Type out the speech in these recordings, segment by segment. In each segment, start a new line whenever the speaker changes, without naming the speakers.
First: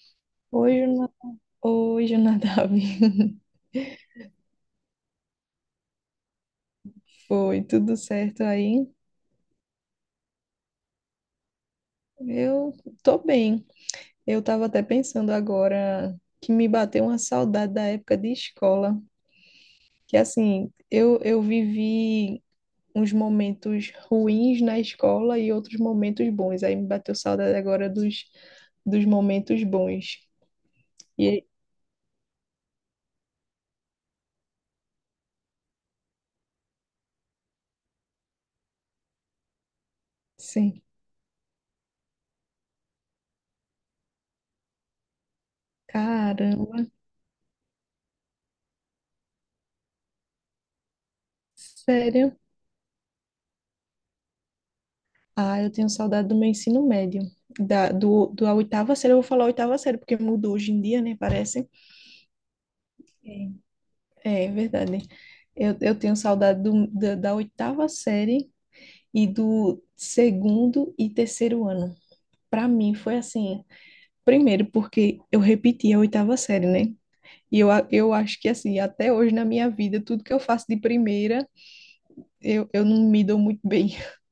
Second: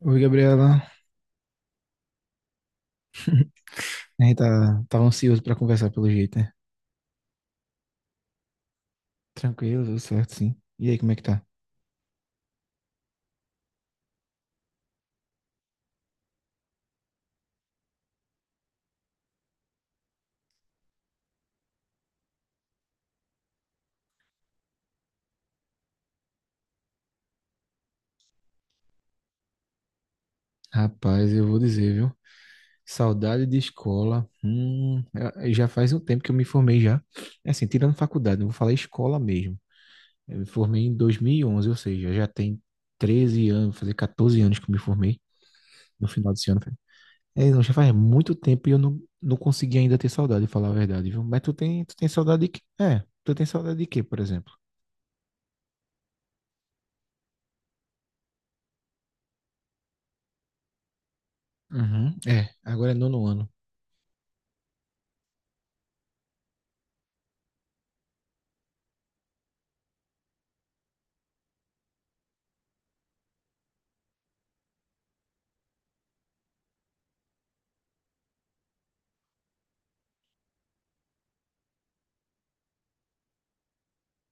Oi,
Oi,
Gabriela.
Juna- Oi, Jonadab.
A gente tava ansioso pra conversar pelo jeito, né?
Foi tudo certo aí?
Tranquilo, tudo certo, sim. E aí, como é que tá?
Eu tô bem. Eu tava até pensando agora que me bateu uma saudade da época de escola, que assim, eu vivi uns momentos ruins na escola e outros momentos bons. Aí me bateu saudade agora dos momentos bons.
Rapaz,
E
eu vou dizer, viu? Saudade de escola. Já faz um tempo que eu me formei já. É, assim, tirando faculdade, eu vou falar escola mesmo. Eu me
sim,
formei em 2011, ou seja, já tem 13 anos, vou fazer 14 anos que eu me formei no final desse ano.
caramba,
É, não, já faz muito tempo e eu não consegui ainda ter saudade, falar a verdade, viu? Mas tu tem
sério.
saudade de quê? É, tu tem saudade de quê, por exemplo?
Ah, eu tenho saudade do meu ensino médio. Da, do, do a oitava série, eu vou falar oitava série, porque mudou hoje em dia, né? Parece.
Uhum. É, agora é nono
É.
ano.
É, é verdade. Eu tenho saudade da oitava série e do segundo e terceiro ano. Para mim foi assim, primeiro porque eu repeti a oitava série, né? E eu acho que assim, até hoje na minha vida, tudo que eu faço de primeira, eu não me dou muito bem.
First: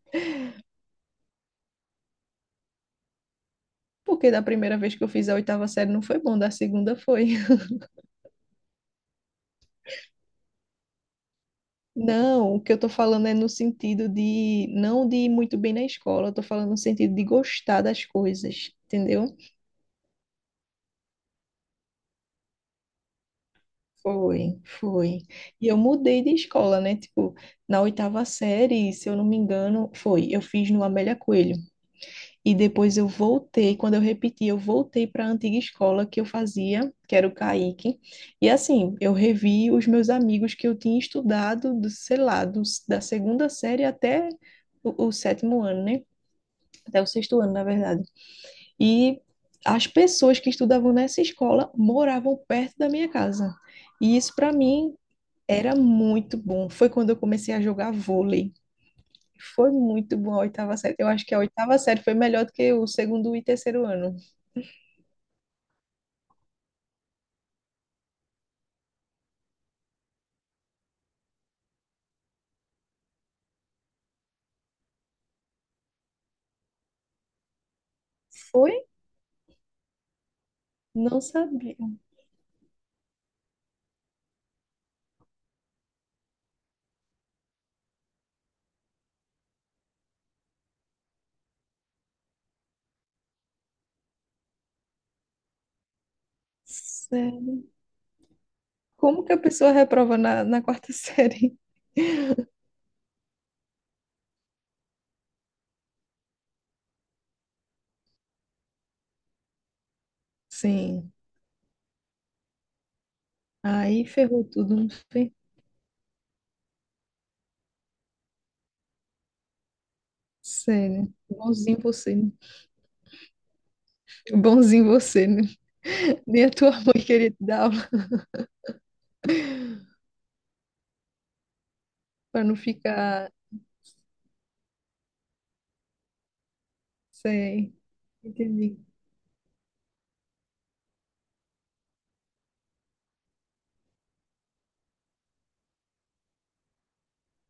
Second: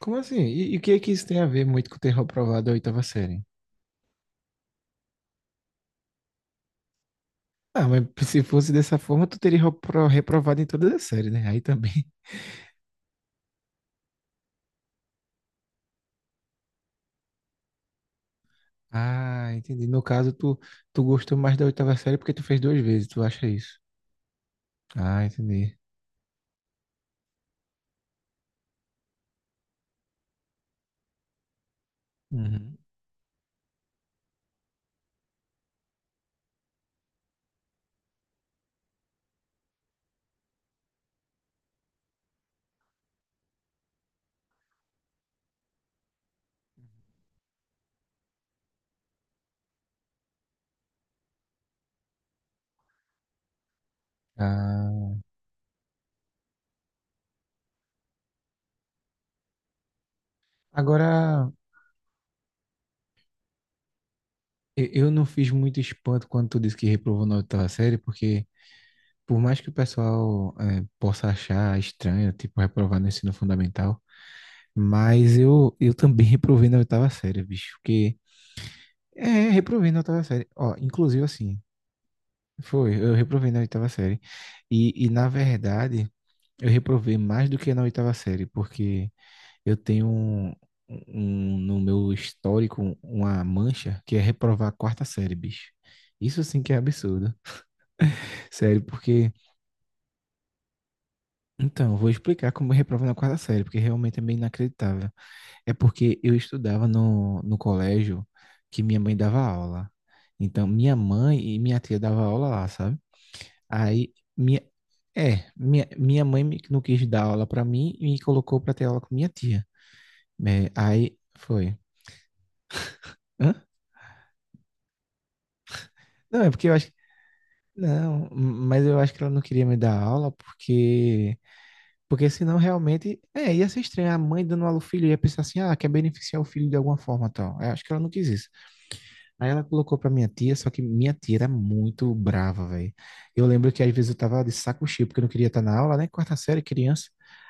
Como assim? E o que é que isso tem a ver muito com ter reprovado a oitava série?
Porque da primeira vez que eu fiz a oitava série não foi bom, da segunda foi.
Ah, mas se fosse dessa forma, tu teria reprovado em todas as séries, né? Aí também.
Não, o que eu tô falando é no sentido de não de ir muito bem na escola, eu tô falando no sentido de gostar das coisas, entendeu?
Ah, entendi. No caso, tu gostou mais da oitava série porque tu fez duas vezes, tu acha isso?
Foi, foi.
Ah,
E eu
entendi.
mudei de escola, né? Tipo, na oitava série, se eu não me engano, foi. Eu fiz no Amélia Coelho. E
Uhum.
depois eu voltei, quando eu repeti, eu voltei para a antiga escola que eu fazia, que era o Caíque. E assim, eu revi os meus amigos que eu tinha estudado, do, sei lá, da segunda série até o sétimo ano, né? Até o sexto ano, na verdade. E as pessoas que estudavam nessa escola moravam perto da minha casa. E isso para mim
Ah,
era muito bom. Foi quando eu comecei a jogar vôlei. Foi muito bom a oitava série. Eu acho que a
agora,
oitava série foi melhor do que o segundo e terceiro ano.
eu não fiz muito espanto quando tu disse que reprovou na oitava série, porque por mais que o pessoal possa achar estranho, tipo, reprovar no ensino fundamental, mas eu também reprovei na oitava série, bicho. Porque.
Foi?
É, reprovei na oitava série. Ó,
Não
inclusive assim.
sabia.
Foi, eu reprovei na oitava série. E na verdade, eu reprovei mais do que na oitava série, porque eu tenho um no meu histórico uma mancha que é reprovar a quarta série, bicho. Isso sim que é absurdo.
Sério.
Sério,
Como
porque.
que a pessoa reprova na, na quarta série?
Então, eu vou explicar como eu reprovo na quarta série, porque realmente é meio inacreditável. É porque eu estudava no colégio que minha mãe dava aula. Então, minha
Sim.
mãe e minha tia dava aula lá, sabe?
Aí
Aí,
ferrou
minha,
tudo, não foi?
minha mãe não quis dar aula pra mim e me colocou pra ter aula com minha tia. É,
Sério.
aí, foi.
Bonzinho você, né?
Hã?
Bonzinho você, né?
Não,
Nem
é
a
porque
tua
eu acho que,
mãe queria te dar aula
não, mas eu acho que ela não queria me dar aula porque
para não
senão realmente,
ficar
ia ser estranho. A mãe dando aula ao filho ia pensar assim, ah, quer beneficiar o filho de alguma forma, tal. Eu
sem.
acho que ela não quis isso.
Entendi.
Aí ela colocou pra minha tia, só que minha tia era muito brava, velho. Eu lembro que às vezes eu tava de saco cheio, porque eu não queria estar na aula, né? Quarta série, criança.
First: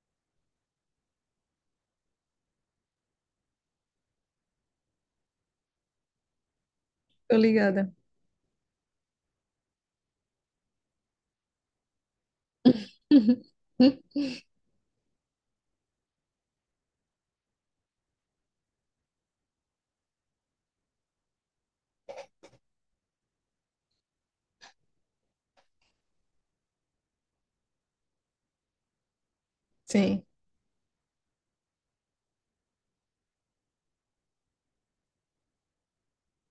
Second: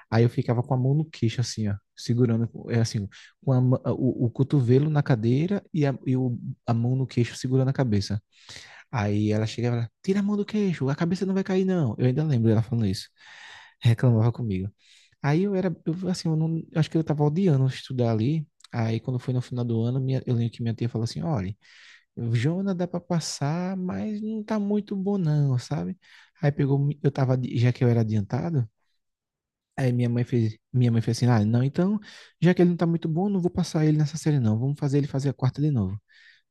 Aí eu ficava com a mão no queixo, assim, ó, segurando, é assim, com o cotovelo na cadeira e a mão no queixo
Tô
segurando a
ligada.
cabeça. Aí ela chegava lá, tira a mão do queixo, a cabeça não vai cair, não. Eu ainda lembro ela falando isso.
Uhum. Hum?
Reclamava comigo. Aí eu era, eu, assim, eu não, eu acho que eu tava odiando estudar ali. Aí quando foi no final do ano, eu lembro que minha tia falou assim, olha, o Jona dá pra passar, mas não tá muito bom não, sabe? Aí pegou, eu tava, já que eu era adiantado, aí minha mãe
Sim.
fez, minha mãe fez assim, ah, não, então, já que ele não tá muito bom, não vou passar ele nessa série não, vamos fazer ele fazer a quarta de novo.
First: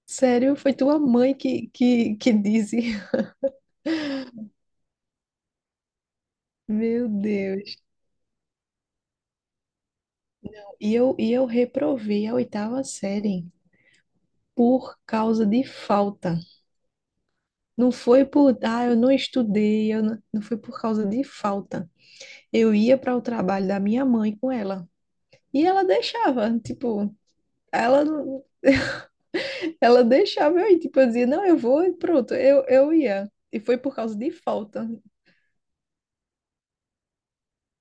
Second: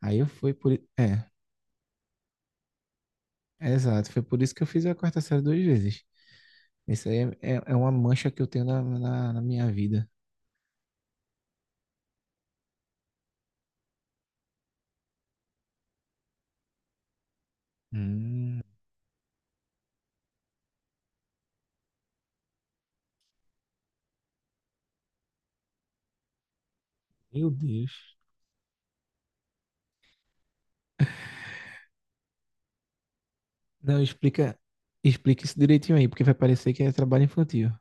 Aí eu fui
Sério,
por,
foi tua
é,
mãe que, que disse.
é exato, foi por isso que eu fiz a quarta série duas vezes. Isso
Meu
aí é
Deus.
uma mancha que eu tenho na minha vida.
E eu reprovei a oitava série por causa de falta. Não foi por,
Hum,
ah, eu não estudei, eu não, não foi por causa de falta. Eu ia para o trabalho da minha mãe com ela. E ela deixava, tipo,
meu
ela
Deus.
não. Ela deixava eu ir, tipo, eu dizia, não, eu vou e pronto, eu ia. E foi por
Não,
causa de
explica,
falta.
explica isso direitinho aí, porque vai parecer que é trabalho infantil.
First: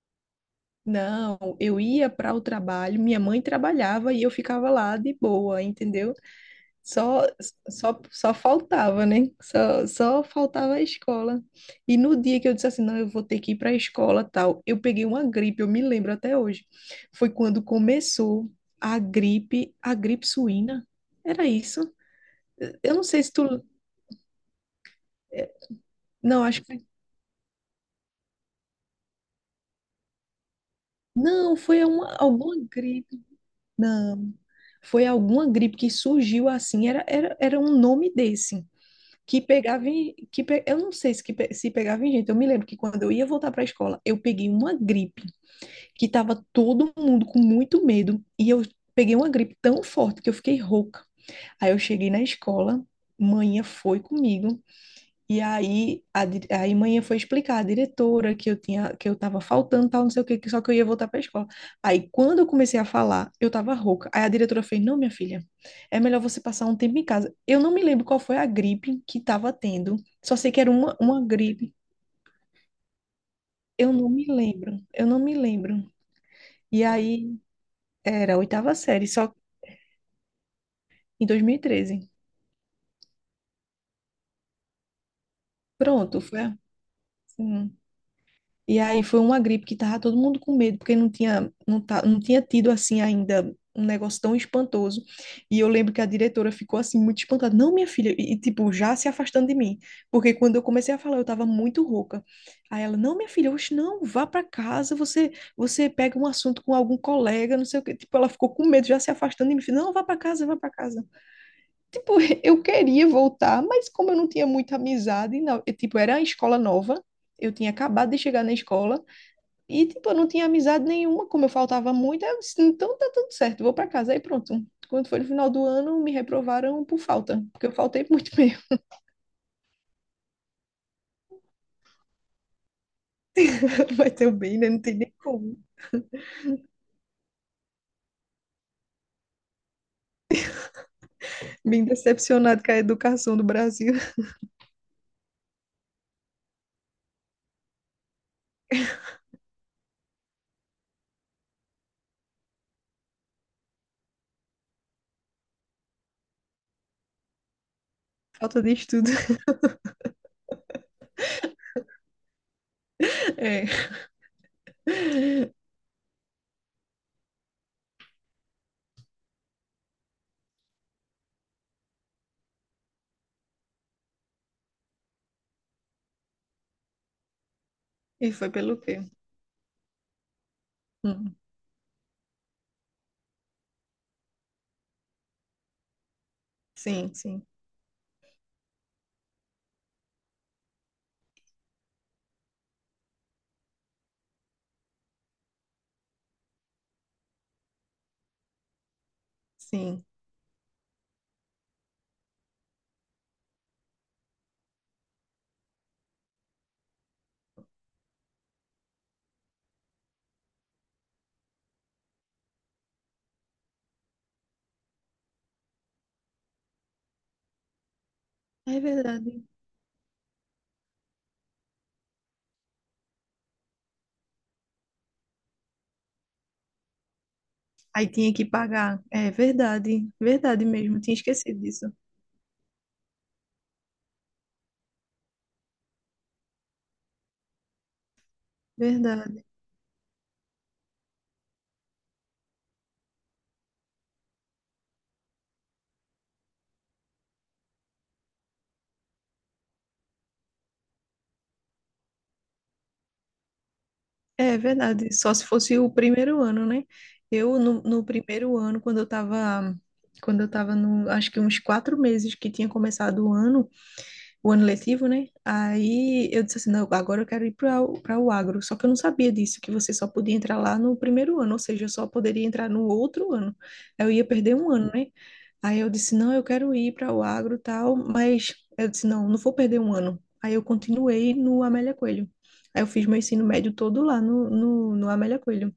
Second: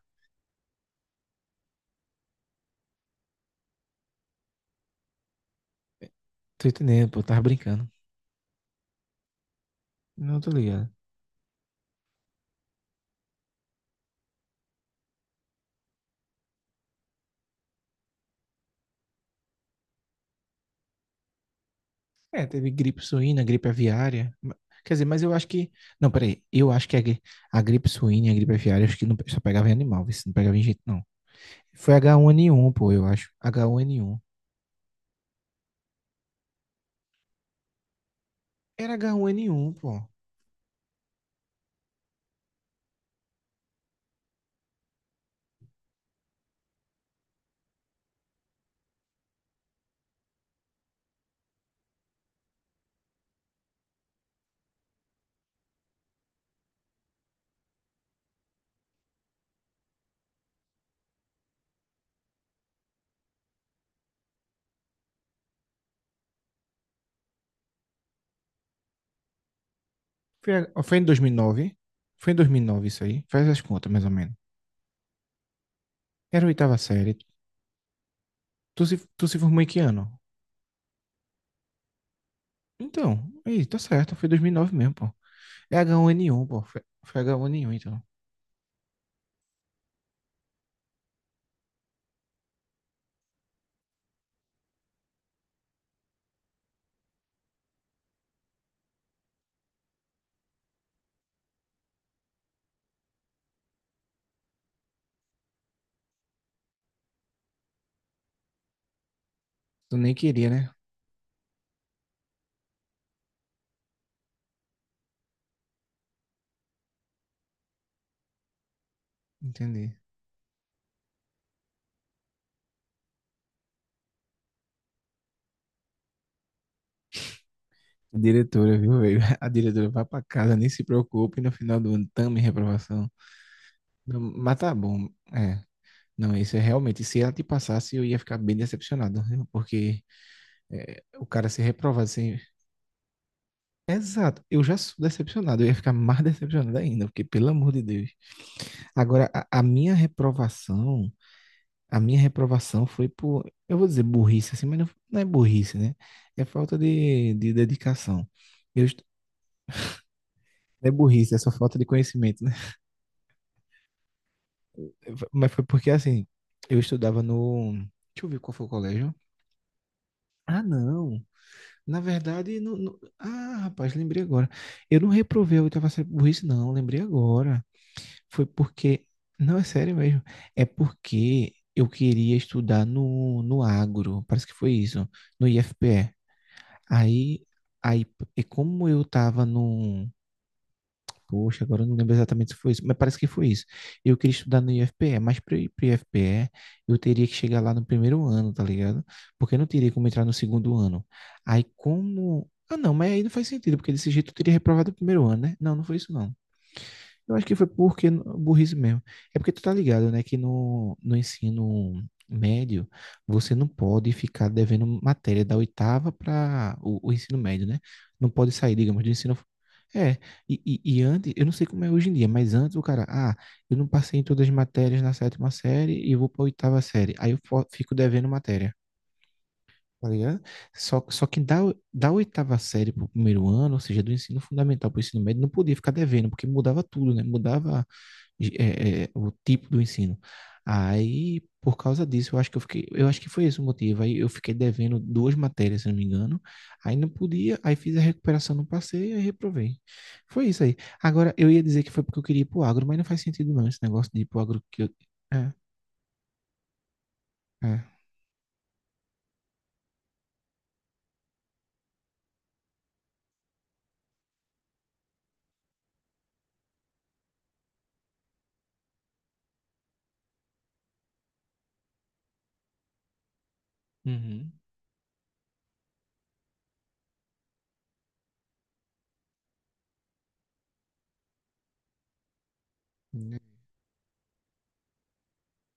Não, eu ia para o trabalho, minha mãe trabalhava e eu ficava lá de boa, entendeu?
Tô entendendo, pô,
Só,
tava brincando.
só faltava, né? Só
Não, tô
faltava a
ligado.
escola. E no dia que eu disse assim, não, eu vou ter que ir para a escola, tal, eu peguei uma gripe, eu me lembro até hoje. Foi quando começou a gripe suína. Era isso?
É, teve
Eu
gripe
não sei se
suína,
tu.
gripe aviária. Quer dizer, mas eu acho
eh,
que. Não,
Não,
peraí.
acho
Eu acho que a gripe suína e a gripe aviária, acho que não, só pegava em animal, vê se não pegava em gente, não.
não, foi
Foi
alguma
H1N1, pô, eu
gripe.
acho. H1N1.
Não, foi alguma gripe que surgiu assim. Era um nome desse.
Era
Que
H1N1,
pegava
pô.
em. Eu não sei se, se pegava em gente. Eu me lembro que quando eu ia voltar para a escola, eu peguei uma gripe que tava todo mundo com muito medo. E eu peguei uma gripe tão forte que eu fiquei rouca. Aí eu cheguei na escola, manhã foi comigo. E aí aí manhã foi explicar à diretora que eu tinha que eu tava faltando, tal, não sei o quê, que só que eu ia voltar para a escola. Aí quando eu comecei a falar, eu tava rouca. Aí a diretora fez: "Não, minha filha, é melhor você passar um tempo em casa". Eu não me lembro qual foi a gripe que tava tendo. Só
Foi,
sei que era
a- foi
uma,
em
uma
2009.
gripe.
Foi em 2009 isso aí. Faz as contas,
Eu
mais
não
ou
me
menos.
lembro. Eu não me lembro.
Era a oitava
E
série.
aí era a oitava
Tu se,
série,
tu
só
se formou em que ano?
em 2013.
Então, aí, tá certo. Foi 2009 mesmo, pô. É
Pronto, foi
H1N1, pô. Foi
assim.
H1N1, então.
E aí foi uma gripe que tava todo mundo com medo, porque não tinha, não, tá, não tinha tido assim ainda um negócio tão espantoso. E eu lembro que a diretora ficou assim muito espantada. Não, minha filha, e tipo, já se afastando de mim, porque quando eu comecei a falar, eu tava muito rouca. Aí ela, não, minha filha, hoje não, vá para casa, você pega um assunto com algum colega, não sei o quê. Tipo, ela ficou com medo, já se afastando de mim, não,
Tu
vá
nem
para casa,
queria,
vá para
né?
casa. Tipo, eu queria voltar, mas como eu não tinha muita amizade, não, eu, tipo, era a escola nova, eu tinha acabado de chegar na escola. E,
Entendi.
tipo, eu não tinha amizade nenhuma, como eu faltava muito, aí eu disse, então tá tudo certo, vou pra casa, aí pronto. Quando foi no final do ano, me reprovaram por falta, porque eu faltei muito mesmo.
Diretora, viu, velho? A diretora vai pra casa, nem se preocupe, no final do ano também reprovação.
Vai
Não,
ter o bem,
mas
né?
tá
Não tem
bom,
nem como.
é. Não, isso é realmente, se ela te passasse, eu ia ficar bem decepcionado, né? Porque é, o cara ser
Bem
reprovado assim...
decepcionado com a educação do Brasil.
Exato, eu já sou decepcionado, eu ia ficar mais decepcionado ainda, porque pelo amor de Deus. Agora, a minha reprovação foi por, eu vou dizer burrice assim, mas não é burrice, né? É falta de dedicação.
Falta de
Eu, est-
estudo.
é burrice, é só falta de conhecimento, né?
É.
Mas foi porque assim, eu estudava no. Deixa eu ver qual foi o colégio. Ah, não. Na verdade, ah, rapaz, lembrei agora. Eu não reprovei a oitava série por isso, não. Lembrei agora.
E
Foi
foi pelo quê?
porque. Não, é sério mesmo. É
Hum,
porque eu queria estudar no agro. Parece que foi isso. No IFPE.
Sim, sim,
Aí, aí, e como eu tava no, poxa, agora eu não lembro exatamente se foi isso, mas parece que foi isso. Eu queria estudar no IFPE, mas para ir para o IFPE, eu teria que chegar lá no primeiro ano, tá ligado? Porque eu não teria
sim.
como entrar no segundo ano. Aí como. Ah, não, mas aí não faz sentido, porque desse jeito eu teria reprovado o primeiro ano, né? Não, não foi isso, não. Eu acho que foi porque burrice mesmo. É porque tu tá ligado, né, que no ensino médio você não pode ficar devendo matéria da oitava para o ensino médio, né? Não pode sair,
É
digamos, do ensino.
verdade.
É, e antes, eu não sei como é hoje em dia, mas antes o cara, ah, eu não passei em todas as matérias na sétima série e eu vou pra oitava série. Aí eu fico
Aí
devendo
tinha que
matéria.
pagar. É verdade,
Tá ligado?
verdade mesmo.
Só,
Tinha
só que
esquecido disso.
da oitava série pro primeiro ano, ou seja, do ensino fundamental para o ensino médio, não podia ficar devendo, porque mudava tudo, né? Mudava o
Verdade.
tipo do ensino. Aí, por causa disso, eu acho que eu fiquei, eu acho que foi esse o motivo. Aí eu fiquei devendo duas matérias, se não me engano. Aí não podia, aí fiz a recuperação, não passei, aí reprovei. Foi isso aí. Agora, eu ia dizer que foi porque eu queria ir pro agro, mas não faz sentido não, esse negócio de ir pro
É
agro que eu...
verdade, só se
É,
fosse o primeiro ano, né? Eu, no,
é.
no primeiro ano, quando eu tava no, acho que uns 4 meses que tinha começado o ano letivo, né? Aí eu disse assim, não, agora eu quero ir para o agro. Só que eu não sabia disso, que você só podia entrar lá no primeiro ano, ou seja, eu só poderia entrar no outro ano. Aí eu ia
Uhum.
perder um ano, né? Aí eu disse, não, eu quero ir para o agro e tal, mas eu disse, não, não vou perder um ano. Aí eu continuei no Amélia Coelho. Aí eu fiz meu ensino médio todo lá no, no Amélia Coelho.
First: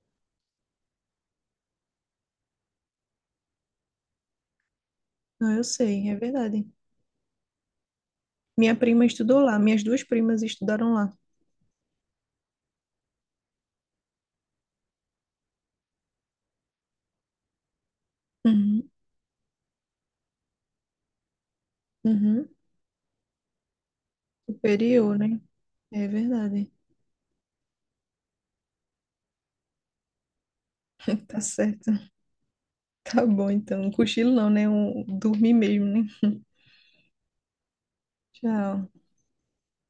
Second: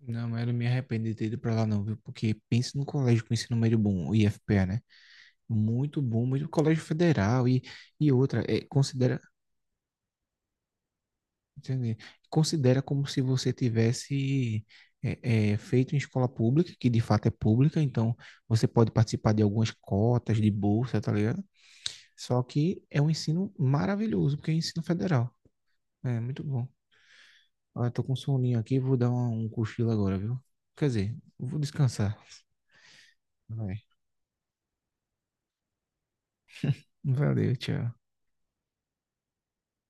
Não, mas eu não me arrependo de ter ido pra lá não, viu? Porque pense no colégio com ensino médio bom, o IFPA, né?
Não, eu
Muito
sei, é
bom, muito
verdade.
colégio federal e outra, é,
Minha prima
considera.
estudou lá, minhas duas primas estudaram lá.
Entendi. Considera como se você tivesse feito em escola pública, que de fato é pública, então você pode
Uhum,
participar de algumas cotas de bolsa, tá ligado? Só
uhum.
que é um ensino maravilhoso, porque é ensino
Superior,
federal.
né? É
É muito bom.
verdade.
Ah, eu tô com um soninho aqui, vou dar um cochilo agora, viu? Quer dizer,
Tá
vou
certo.
descansar.
Tá bom, então.
Vai.
Um cochilo não, né? Um, dormir mesmo, né?
Valeu, tchau.
Tchau.